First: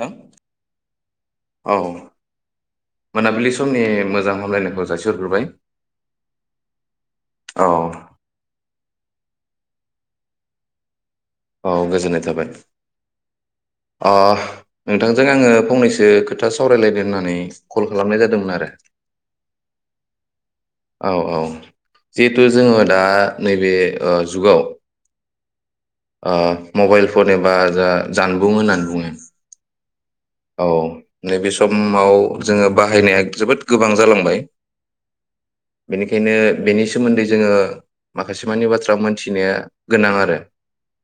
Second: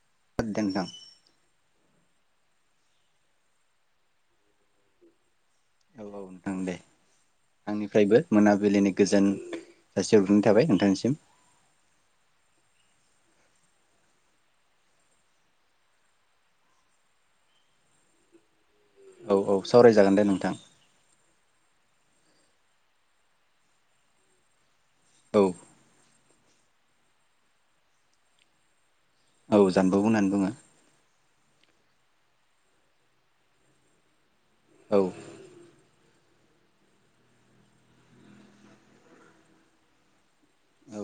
नोंथां खोनादों नोंथां औ मोनाबिलि समनि मोजां हामलायनायखौ जासि हरग्रोबाय औ औ नोंथां दे आंनिफ्रायबो मोनाबिलिनि गोजोन जासि हरग्रोनाय थाबाय नोंथांनिसिम औ गोजोननाय थाबाय अ नोंथांजों आङो फंनैसो खोथा सावरायलायनो होननानै कल खालामनाय जादोंमोन आरो औ औ सावरायजागोन दे नोंथां औ औ जिहेथु जोङो दा नैबे ओ जुगाव औ ओ मबाइल फन एबा जा जानबुं होननानै बुङो औ जानबु होननानै बुङो माव जोङो बाहायनाया जोबोद गोबां जालांबाय औ बेनिखायनो बेनि सोमोनदै जोङो माखासेमानि बाथ्रा मोनथिनाया गोनां आरो औ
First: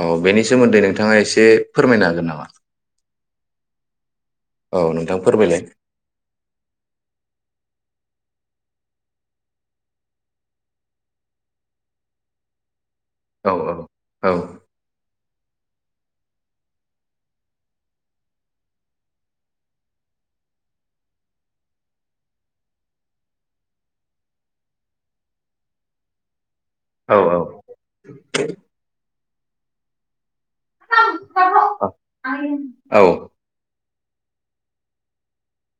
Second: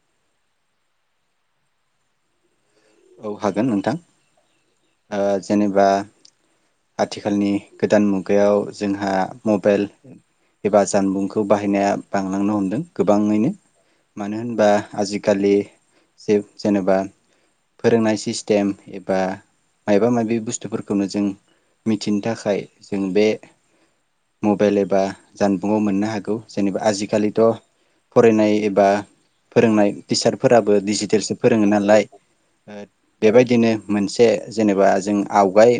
औ बेनि सोमोनदै नोंथाङा एसे फोरमायनो हागोन नामा औ हागोन नोंथां औ नोंथां ओ फोरमायलाय जेनेबा आथिखालनि गोदान मु मुगायाव जोंहा मबाइल एबा जानबुंखौ बाहायनाया बांलांनो हमदों गोबाङैनो औ औ मानो होनबा आजि खाालि जेनेबा फोरोंनाय सिस्टेम एबा माइबा माइबि बुस्थुफोरखौनो जों मिथिनो थाखाय जों बे मबाइल एबा जानबुंआव मोननो हागौ जेनेबा औ आजिखालिथ फरायनाय एबा फोरोंनाय टिचार फोराबो डिजिटेलसो फोरोङो नालाय बेबायदिनो मोनसे जेनेबा जों आवगाय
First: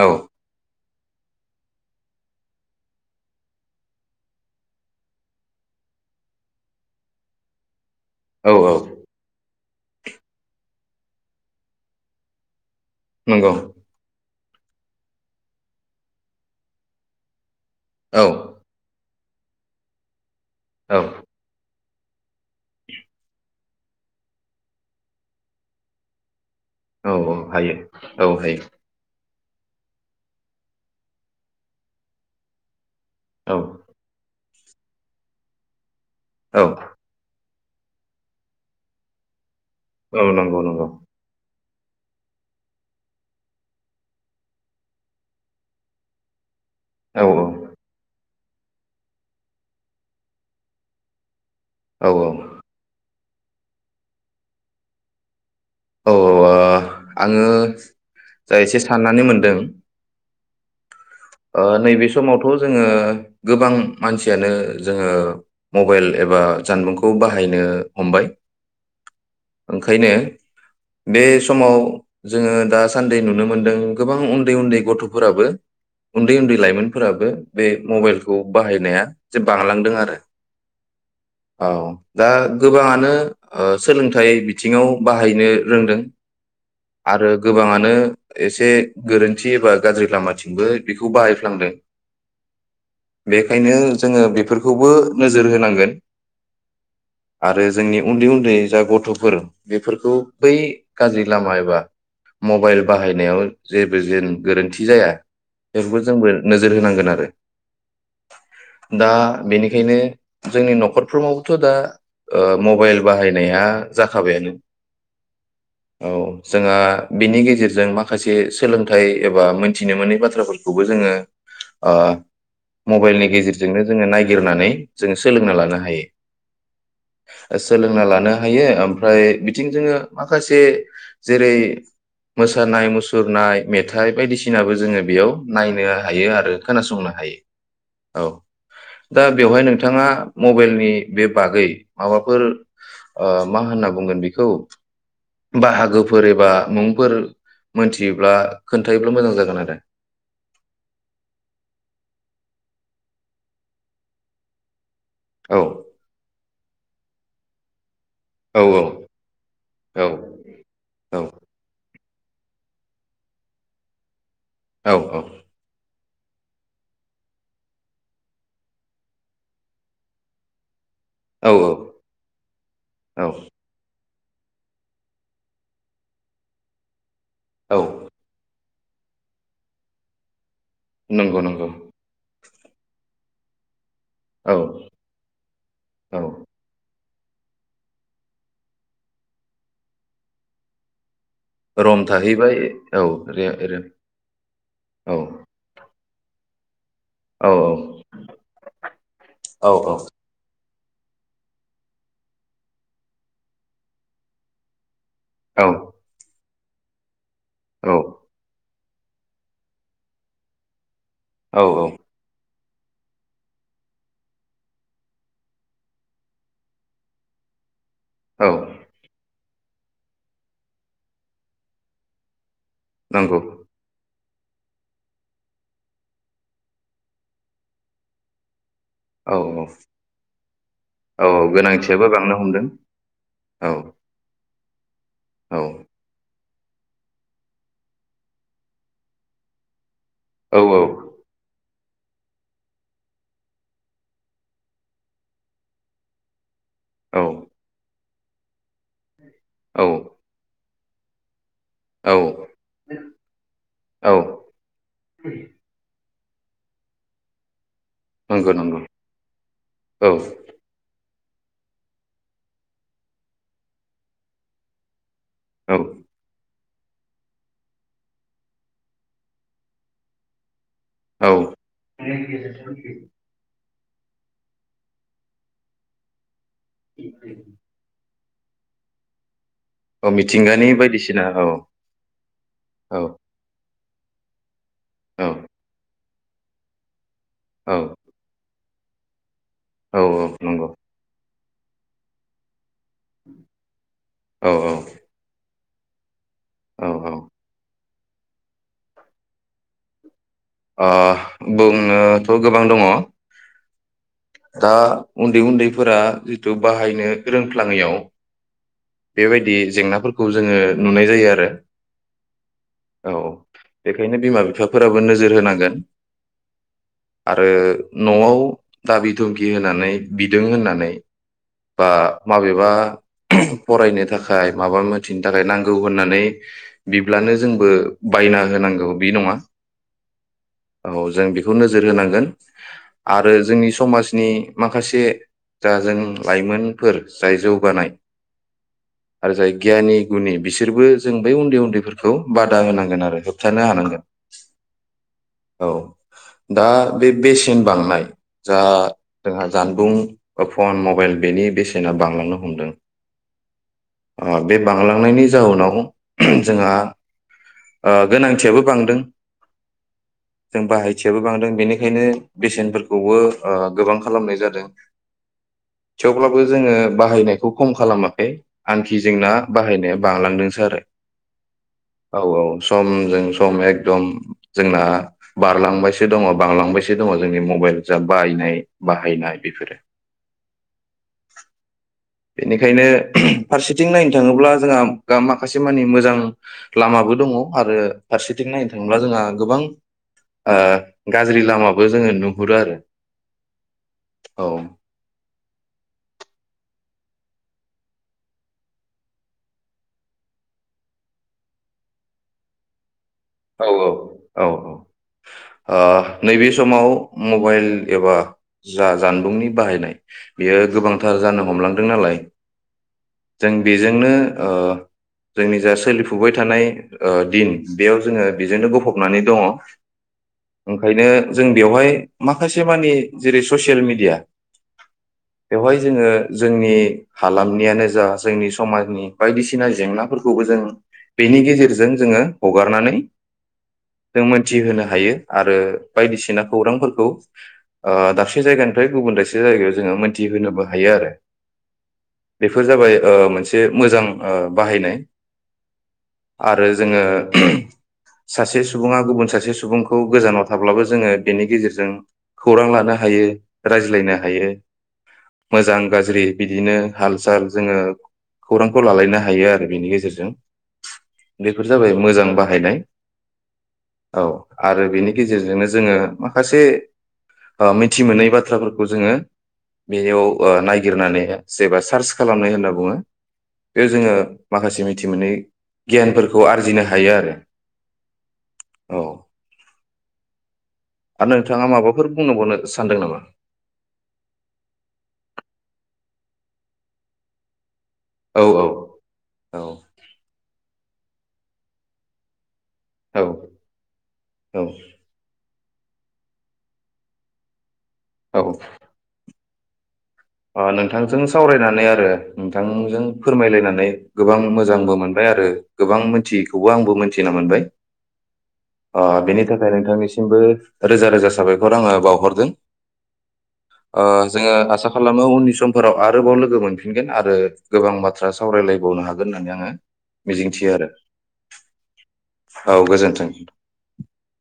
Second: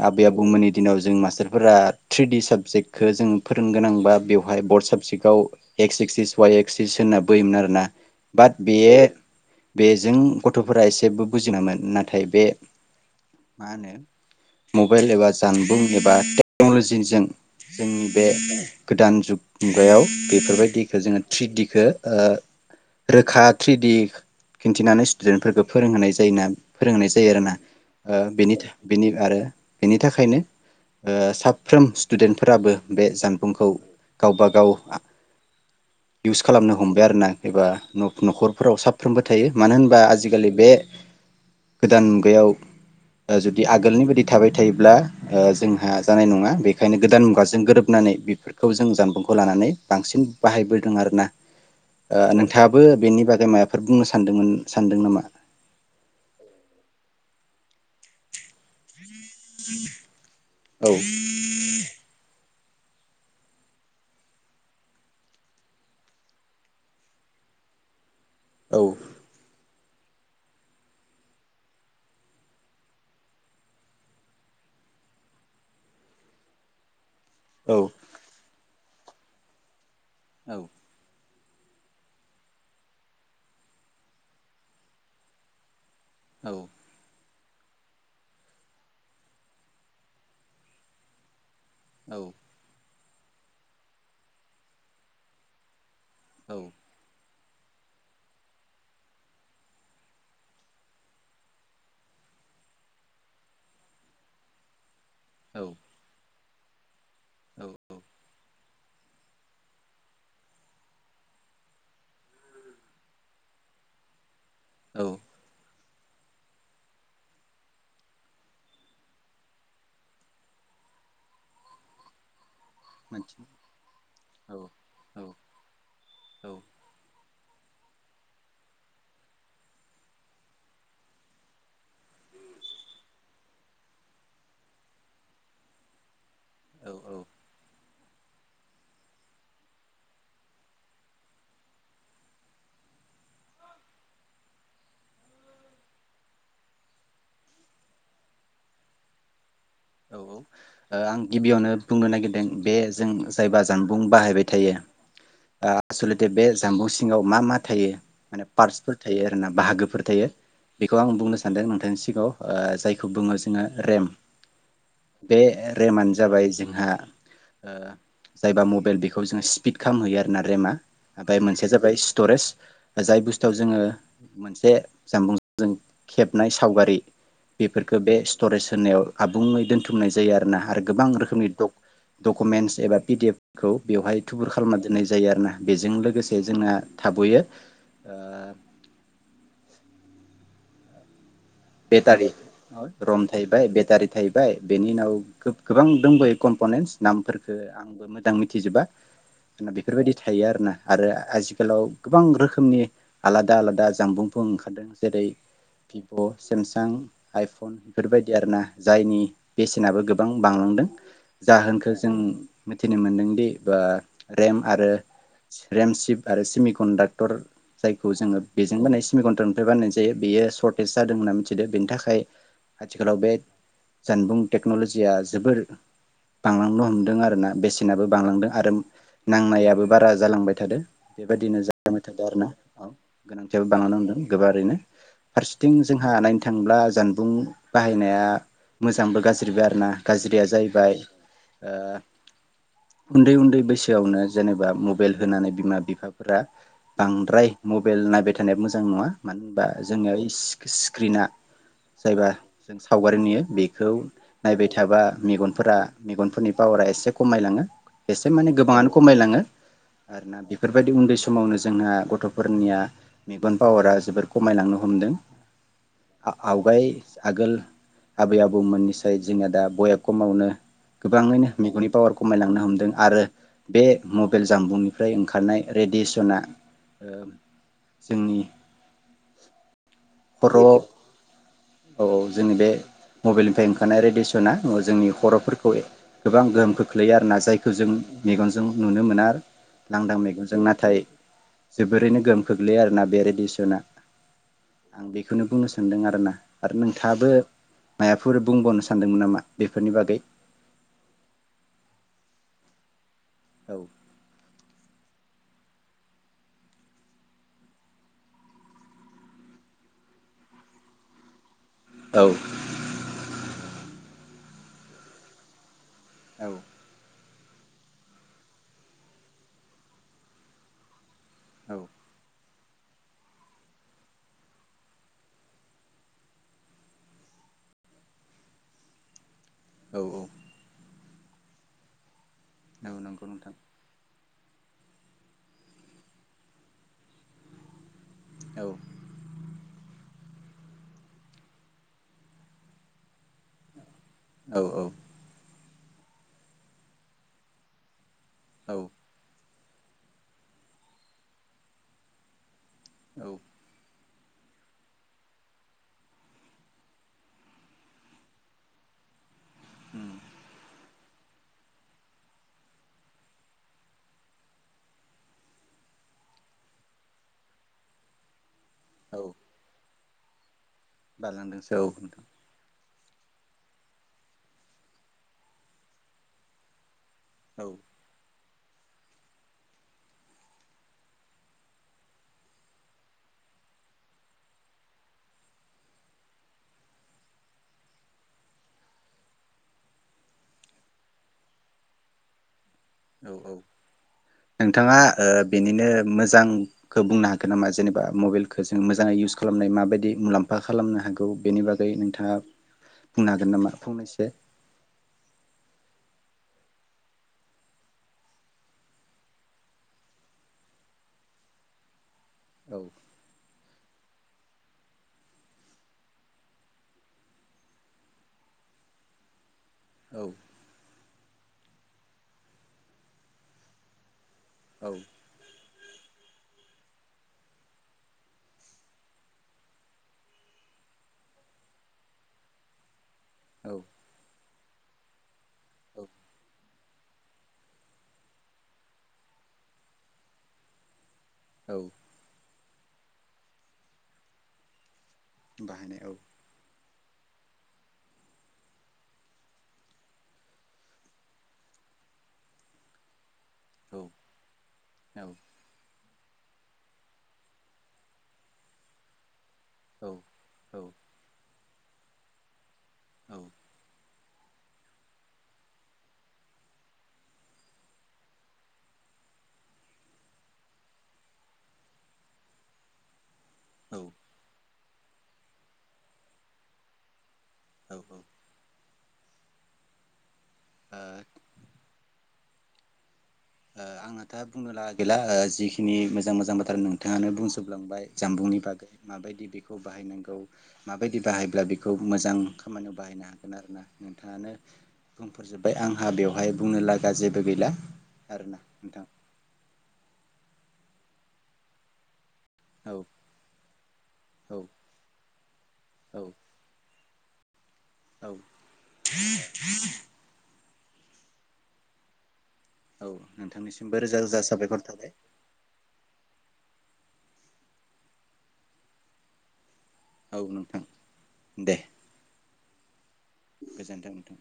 औ आबै आबौमोननि दिनाव जों मास्टारफोरा थ्रि डि साबजेक्टखो जों फोरोंनोगोनांबा बेवहाय बर्ड साबजेक्टआव एक्स एक्सिस वाइ एक्सिस होनना बोयोमोन आरोना बाद औ औ बेयो बेजों गथफोरा एसेबो बुजिनामोन नाथाय बे नंगौ माहोनो मबाइल एबा जानबुं एबा टेक्नलजिजों जोंनि औ बे गोदान जुग मुगायाव बेफोरबायदिखौ औ जोङो थ्रिडिखौ ओ रोखा थ्रिड खिन्थिनानै देन्फोरखौ फोरोंहोनाय जायो ना फोरोंहोनाय जायो औ आरोना हायो ओ औ बेनि हायो बेनि आरो बेनि थाखायनो ओ साफ्रोम स्टुडेन्टफोराबो बे औ जानबुंखौ गावबा गाव गाव इउस औ खालामनो हमबाय आरो ना एबा नखरफोराव साफ्रोमबो थायो मानो होनबा औ आजिखालि नंगौ बे नंगौ गोदान मुगायाव ओ जुदि आगोलनि बायदि थाबाय थायोब्ला ओ जोंहा जानाय नङा बे बेखायनो औ गोदान मुगाजों गोरोबनानै बेफोर खौ जों जानबुंखौ लानानै बांसिन बाहायबोदों आरोना औ ओ औ नोंथाङाबो बेनि बागै मायाफोर बुंनो सानदोंमोन सानदों नामा औ [unintelligible] आङो जाय एसे सान [unintelligible] औ ओ नैबे समावथ जोङो गोबां मानसियानो जोङो मबाइल एबा जानबुंखौ बाहायनो हमबाय औ ओंखायनो बे समाव जोङो दासान्दि नुनो मोनदों गोबां उन्दै उन्दै गथफोराबो उन्दै उन्दै लाइमोन फोराबो बे औ मबाइलखौ बाहाय नाया जे बांलांदों आरो औ औ दा गोबाङानो ओ सोलोंथाइ बिथिङाव बाहायनो रोंदों औ आरो गोबाङानो एसे गोरोन्थि एबा गाज्रि लामाथिंबो बेखौ बाहायफ्लांदों औ बेखायनो जोङो बेफोरखौबो नोजोर होनांगोन औ आरो जोंनि उन्दै उन्दै जा गथ'फोर बेफोरखौ बै गाज्रि लामा एबा मबाइल बाहायनायाव जेबो जेन गोरोन्थि जाया औ बेफोरखौ जोंबो नोजोर होनांगोन आरो औ औ दा बेनिखायनो जोंनि नखरफ्ररमावबोथ दा ओ मबाइल बाहायनाया जाखाबायानो औ औ जोंहा बिनि गेजेरजों माखासे सोलोंथाइ एबा मोनथिनो मोनै बाथ्राफोरखौबो जोङो ओ मबाइलनि मोनथि गेजेरजोंनो जोङो औ औ नायागिरनानै जोङो औ सोलोंना लानो हायो सोलोंना लानो हायो ओमफ्राय बिथिं जोङो माखासे जेरै मोसानाय मुसुरनाय मेथाइ बायदिसिनाबो जोङो बेयाव नायनो हायो आरो खोनासंनो हायो औ दा बेवहाय नोंथाङा मबाइलनि बे बागै माबाफोर ओ मा होनना बुंगोन बेखौ बाहागोफोर एबा मुंफोर मोनथियोब्ला खोन्थायोबला मोजां जागोन आरो औ औ ओ आं गिबियावनो बुंनो नागिरदों बे जों जायबा जानबुं बाहायबाय थायो ओ आसलथे बे जानबुं सिङाव मा मा थायो माने औ पार्टसफोर थायो आरो ना औ बाहागोफोर थायो बेखौ आं औ बुंनो सानदों नोंथांनिसिम गौ ओ जायखौ बुङो जोङो रेम औ बे रे [unintelligible] जाबाय जोंहा ओ जायबा मबाइल बेखौ जों स्पिड खालामहैयो आरोना रेमा। ओमफ्राय औ मोनसेया जाबाय स्टरेज जाय औ बुस्थुआव जोङो मोनसे जानबुं जों खेबनाय सावगारि औ बेफोरखौ बे स्टरेज होननायाव आबुंङै दोनथुमनाय जायो आरो ना। आरो गोबां नंगौ रोखोमनि दक नंगौ दक डकुमेन्टस एबा पि डि एफ खौ बेवहाय थुबुर औ खालामना दोननाय जायो आरो ना बेजों औ लोगोसे जोंना थाबैयो रम बेटारि थाहैबाय औ रम रे थाहैबाय रे बेटारि थाहैबाय बेनि उनाव औ गो गोबां दोंबायो कमपनेन्स औ नामफोरखो आंबो मोजां मिथिजोबा औ बेफोरबायदि थायो आरोना आरो आथिखालाव गोबां रोखोमनि आलादा आलादा जामबुंफोर ओंखारदों । जेरै औ भिभ सेमसां आइफन बेफोरबायदि आर ना जायनि बेसेनाबो गोबां बांलांदों औ जाहोनखौ जों मिथिनो मोन्दोंदि बा रेम आरो रेम सिप आरो सिमि कन्डाक्टर जायखौ जोङो औ बेजों होनाय सिमिकन्टन बानायनाय जायो बेयो सर्टेज जादों होनना मिथिदों बेनि थाखाय आथिखालाव बे नंगौ जानबुं टेक्नलजिया जोबोर बांलांनो हमदों आरो ना बेसेनाबो बांलांदों आरो औ नांनायाबो बारा जालांबाय थादो औ बेबायदिनो जालांबाय गोनांथियाबो थादों बांनो आरो ना हमदों औ गोनांथियाबो औ बांलांनो हमदों गोबारैनो [unintelligible] औ जोंहा [unintelligible] थांब्ला जानबुं बाहायनाया मोजांबो गाज्रिबो आरो ना। गाज्रिया औ जाहैबाय औ उन्दै उन्दै बैसोआवनो जेनेबा मबाइल होनानै बिमा बिफाफोरा औ बांद्राय मबाइल नायबाय थानायाबो मोजां नङा मानो होनबा औ जोनिया इसे स्क्रिना औ जायबा जों सावगारि नुयो बेखौ औ नायबाय थाबा मेगनफोरा मेगनफोरनि पावारा एसे खमायलाङो एसे माने नंगौ नंगौ गोबाङानो खमायलाङो औ आर ना बेफोरबायदि उन्दै सम समावनो जोंहा गथफोरनिया मेगन पावारा जोबोर खमायलांनो हमदों। औ आ-औ फाय आगोल आबै आबौमोननिसाय जोंहा दा बया कमावनो औ गोबाङैनो मेगननि पावार खमायलांनो हमदों आरो बे मबाइल जाम्बुंनिफ्राय ओंखारनाय रेडियेसना ओम जोंनि औ मिथिंगानि खर' बायदिसिना औ औ माने रेडिसना जोंनि औ खर'फोरखौ गोबां गोहोम खोख्लै लैयो आरो ना जायखौ जों मेगन जो जों नुनो मोना आरो औ लांदां मैगनजों नंगौ नाथाय जोबोरैनो गोहोम खोख्लै लैयो आरोना बे रेडिसना औ औ बेखौनो बुंनो सानदों आरो ना। आरो औ नोंथाङाबो मायाफोर बुंबावनो सानदोंमोन नामा बेफोरनि बागै ओ बुंनोथ गोबां दङ औ दा उन्दै उन्दैफोरा जितु बाहायनो रोंफ्लाङैयाव बेबायदि जेंनाफोरखौ जोङो नुनाय जायो आरो औ औ बेखायनो बिमा बिफाफोराबो नोजोर नोजोर होनांगोन औ आरो नआव दाबि दुमखि होनानै बिदों होननानै औ बा माबे माबा फरायनो थाखाय माबा मोनथिनो थाखाय नांगौ होननानै बिब्लानो जोंबो बायना होनांगौ बे नङा औ औ औ जों बेखौ नोजोर होनांगोन नंगौ आरो नोंथां जोंनि समाजनि माखासे जा जों लाइमोनफोर जाय जौगानाय औ आरो जाय गियानि गुनि बिसोरबो जों बै उन्दै उन्दैफोरखौ बादा होनांगोन आरो । होबथानो हानांगोन औ औ दा बे बेसेन बांनाय जा औ जोंहा जानबुं फन मबाइल बेनि बेसेना बांलांनो हमदों औ ओ बे बांलांनायनि जाउनाव जोंहा ओ गोनांथियाबो बांदों जों बाहाय गोनांथियाबो बांदों बेनिखायनो बेसेनफोरखौबो ओ गोबां खालामनाय जादों थेवब्लाबो जोङो बाहायनायखौ खम खालामाखै आनखि जोंना बाहायनायाबो बांलांदोंसो आरो बांलांदोंसो औ नोंथां समजों सम एकदम जोंना बारलांबायसो दङ बांलांबायसो जे दङ जोंनि मबाइल औ जा बाहायनाय बाहायनाय बेफोरो बेनिखायनो फारसेथिं नायनो थाङोब्ला जोंहा माखासे मानि मोजां लामाबो दङ आरो फारसेथिं नायनो थाङोब्ला जोंहा गोबां ओ गाज्रि लामाबो जोङो नुहुरो आरो औ औ औ नोंथाङा ओ बेनिनो मोजां खौ बुंनो हागोन नामा जेनेबा मबाइलखौ जों मोजाङै इउस खालामनाय माबायदि मुलामफा खालामनो हागौ बेनि बागै नोंथाङा बुंनो हागोन औ नामा औ फंनैसो औ औ आ नैबे समाव मबाइल एबा जा जानबुंनि बाहायनाय बेयो गोबांथार जानो हमलांदों नालाय औ जों बेजोंनो ओ जोंनि जा सोलिफुबाय थानाय ओ दिन बेयाव जोङो बेजोंनो गफबनानै दङ औ ओंखायनो जों बेवहाय माखासे मानि जेरै ससियेल मिडिया औ बेवहाय जोङो जोंनि हालामनियानो जा जोंनि समाजनि बायदिसिना जेंनाफोरखौबो जों बेनि गेजेरजों जोङो हगारनानै जों मोनथिहोनो हायो आरो बायदिसिना खौरांफोरखौ ओ दाबसे जायगानिफ्राय गुबुन दाबसे जायगायाव जोङो मोनथिहोनोबो हायो आरो औ बेफोर जाबाय ओ मोनसे मोजां ओ बाहायनाय बाहायनाय औ आरो जोङो सासे सुबुङा गुबुन सासे सुबुंखौ गोजानाव थाब्लाबो जोङो बेनि गेजेरजों खौरां लानो हायो औ रायज्लायनो हायो औ मोजां गाज्रि बिदिनो हाल साल जोङो खौरांखौ लालायनो हायो आरो बेनि गेजेरजों बेफोर जाबाय मोजां बाहायनाय औ औ आरो बेनि गेजेरजोंनो जोङो माखासे ओ मिथि मोनै बाथ्राफोरखौ जोङो बेयाव ओ नायागिरनानै जेबा सार्च खालामनाय होनना बुङो बे जोङो माखासे मिथि मोनथि मोनै गियानफोरखौ आरजिनो हायो आरो औ औ औ आरो नोंथाङा माबाफोर बुंनोबावनो सानदों नामा आंनाथ‌ बुंनो लागा गैला जिखिनि मोजां मोजां बाथ्रा नोंथाङानो बुंजोब लांबाय औ जामबुंनि औ बागै माबायदि औ बेखौ बाहायनांगौ माबायदि बाहायब्ला बेखौ मोजां? खामानियाव औ बाहायनो हागोन आरोना नोंथाङानो बुंफोरजोब ओमफ्राय आंहा बेवहाय बुंनो लागा जेबो गैला औ आरोना नोंथां नोंथांजों सावरायनानै आरो औ नोंथांजों फोरमायलायनानै गोबां औ मोजांबो मोनबाय आरो गोबां औ मोनथियैखौबो आंबो मोनथि थिना मोनबाय औ ओ बेनि थाखाय नोंथांनिसिमबो रोजा रोजा साबायखर आङो बावहरदों औ नोंथांनिसिमबो ओ रोजा रोजा जोङो साबायखर आसा थाबाय खालामो उननि समफोराव आरोबाव लोगो मोनफिनगोन आरो गोबां बाथ्रा सावरायलायबावनो हागोन होननानै आङो औ मिजिंथियो नोंथां आरो दे औ गोजोन्थों गोजोन्थों नोथां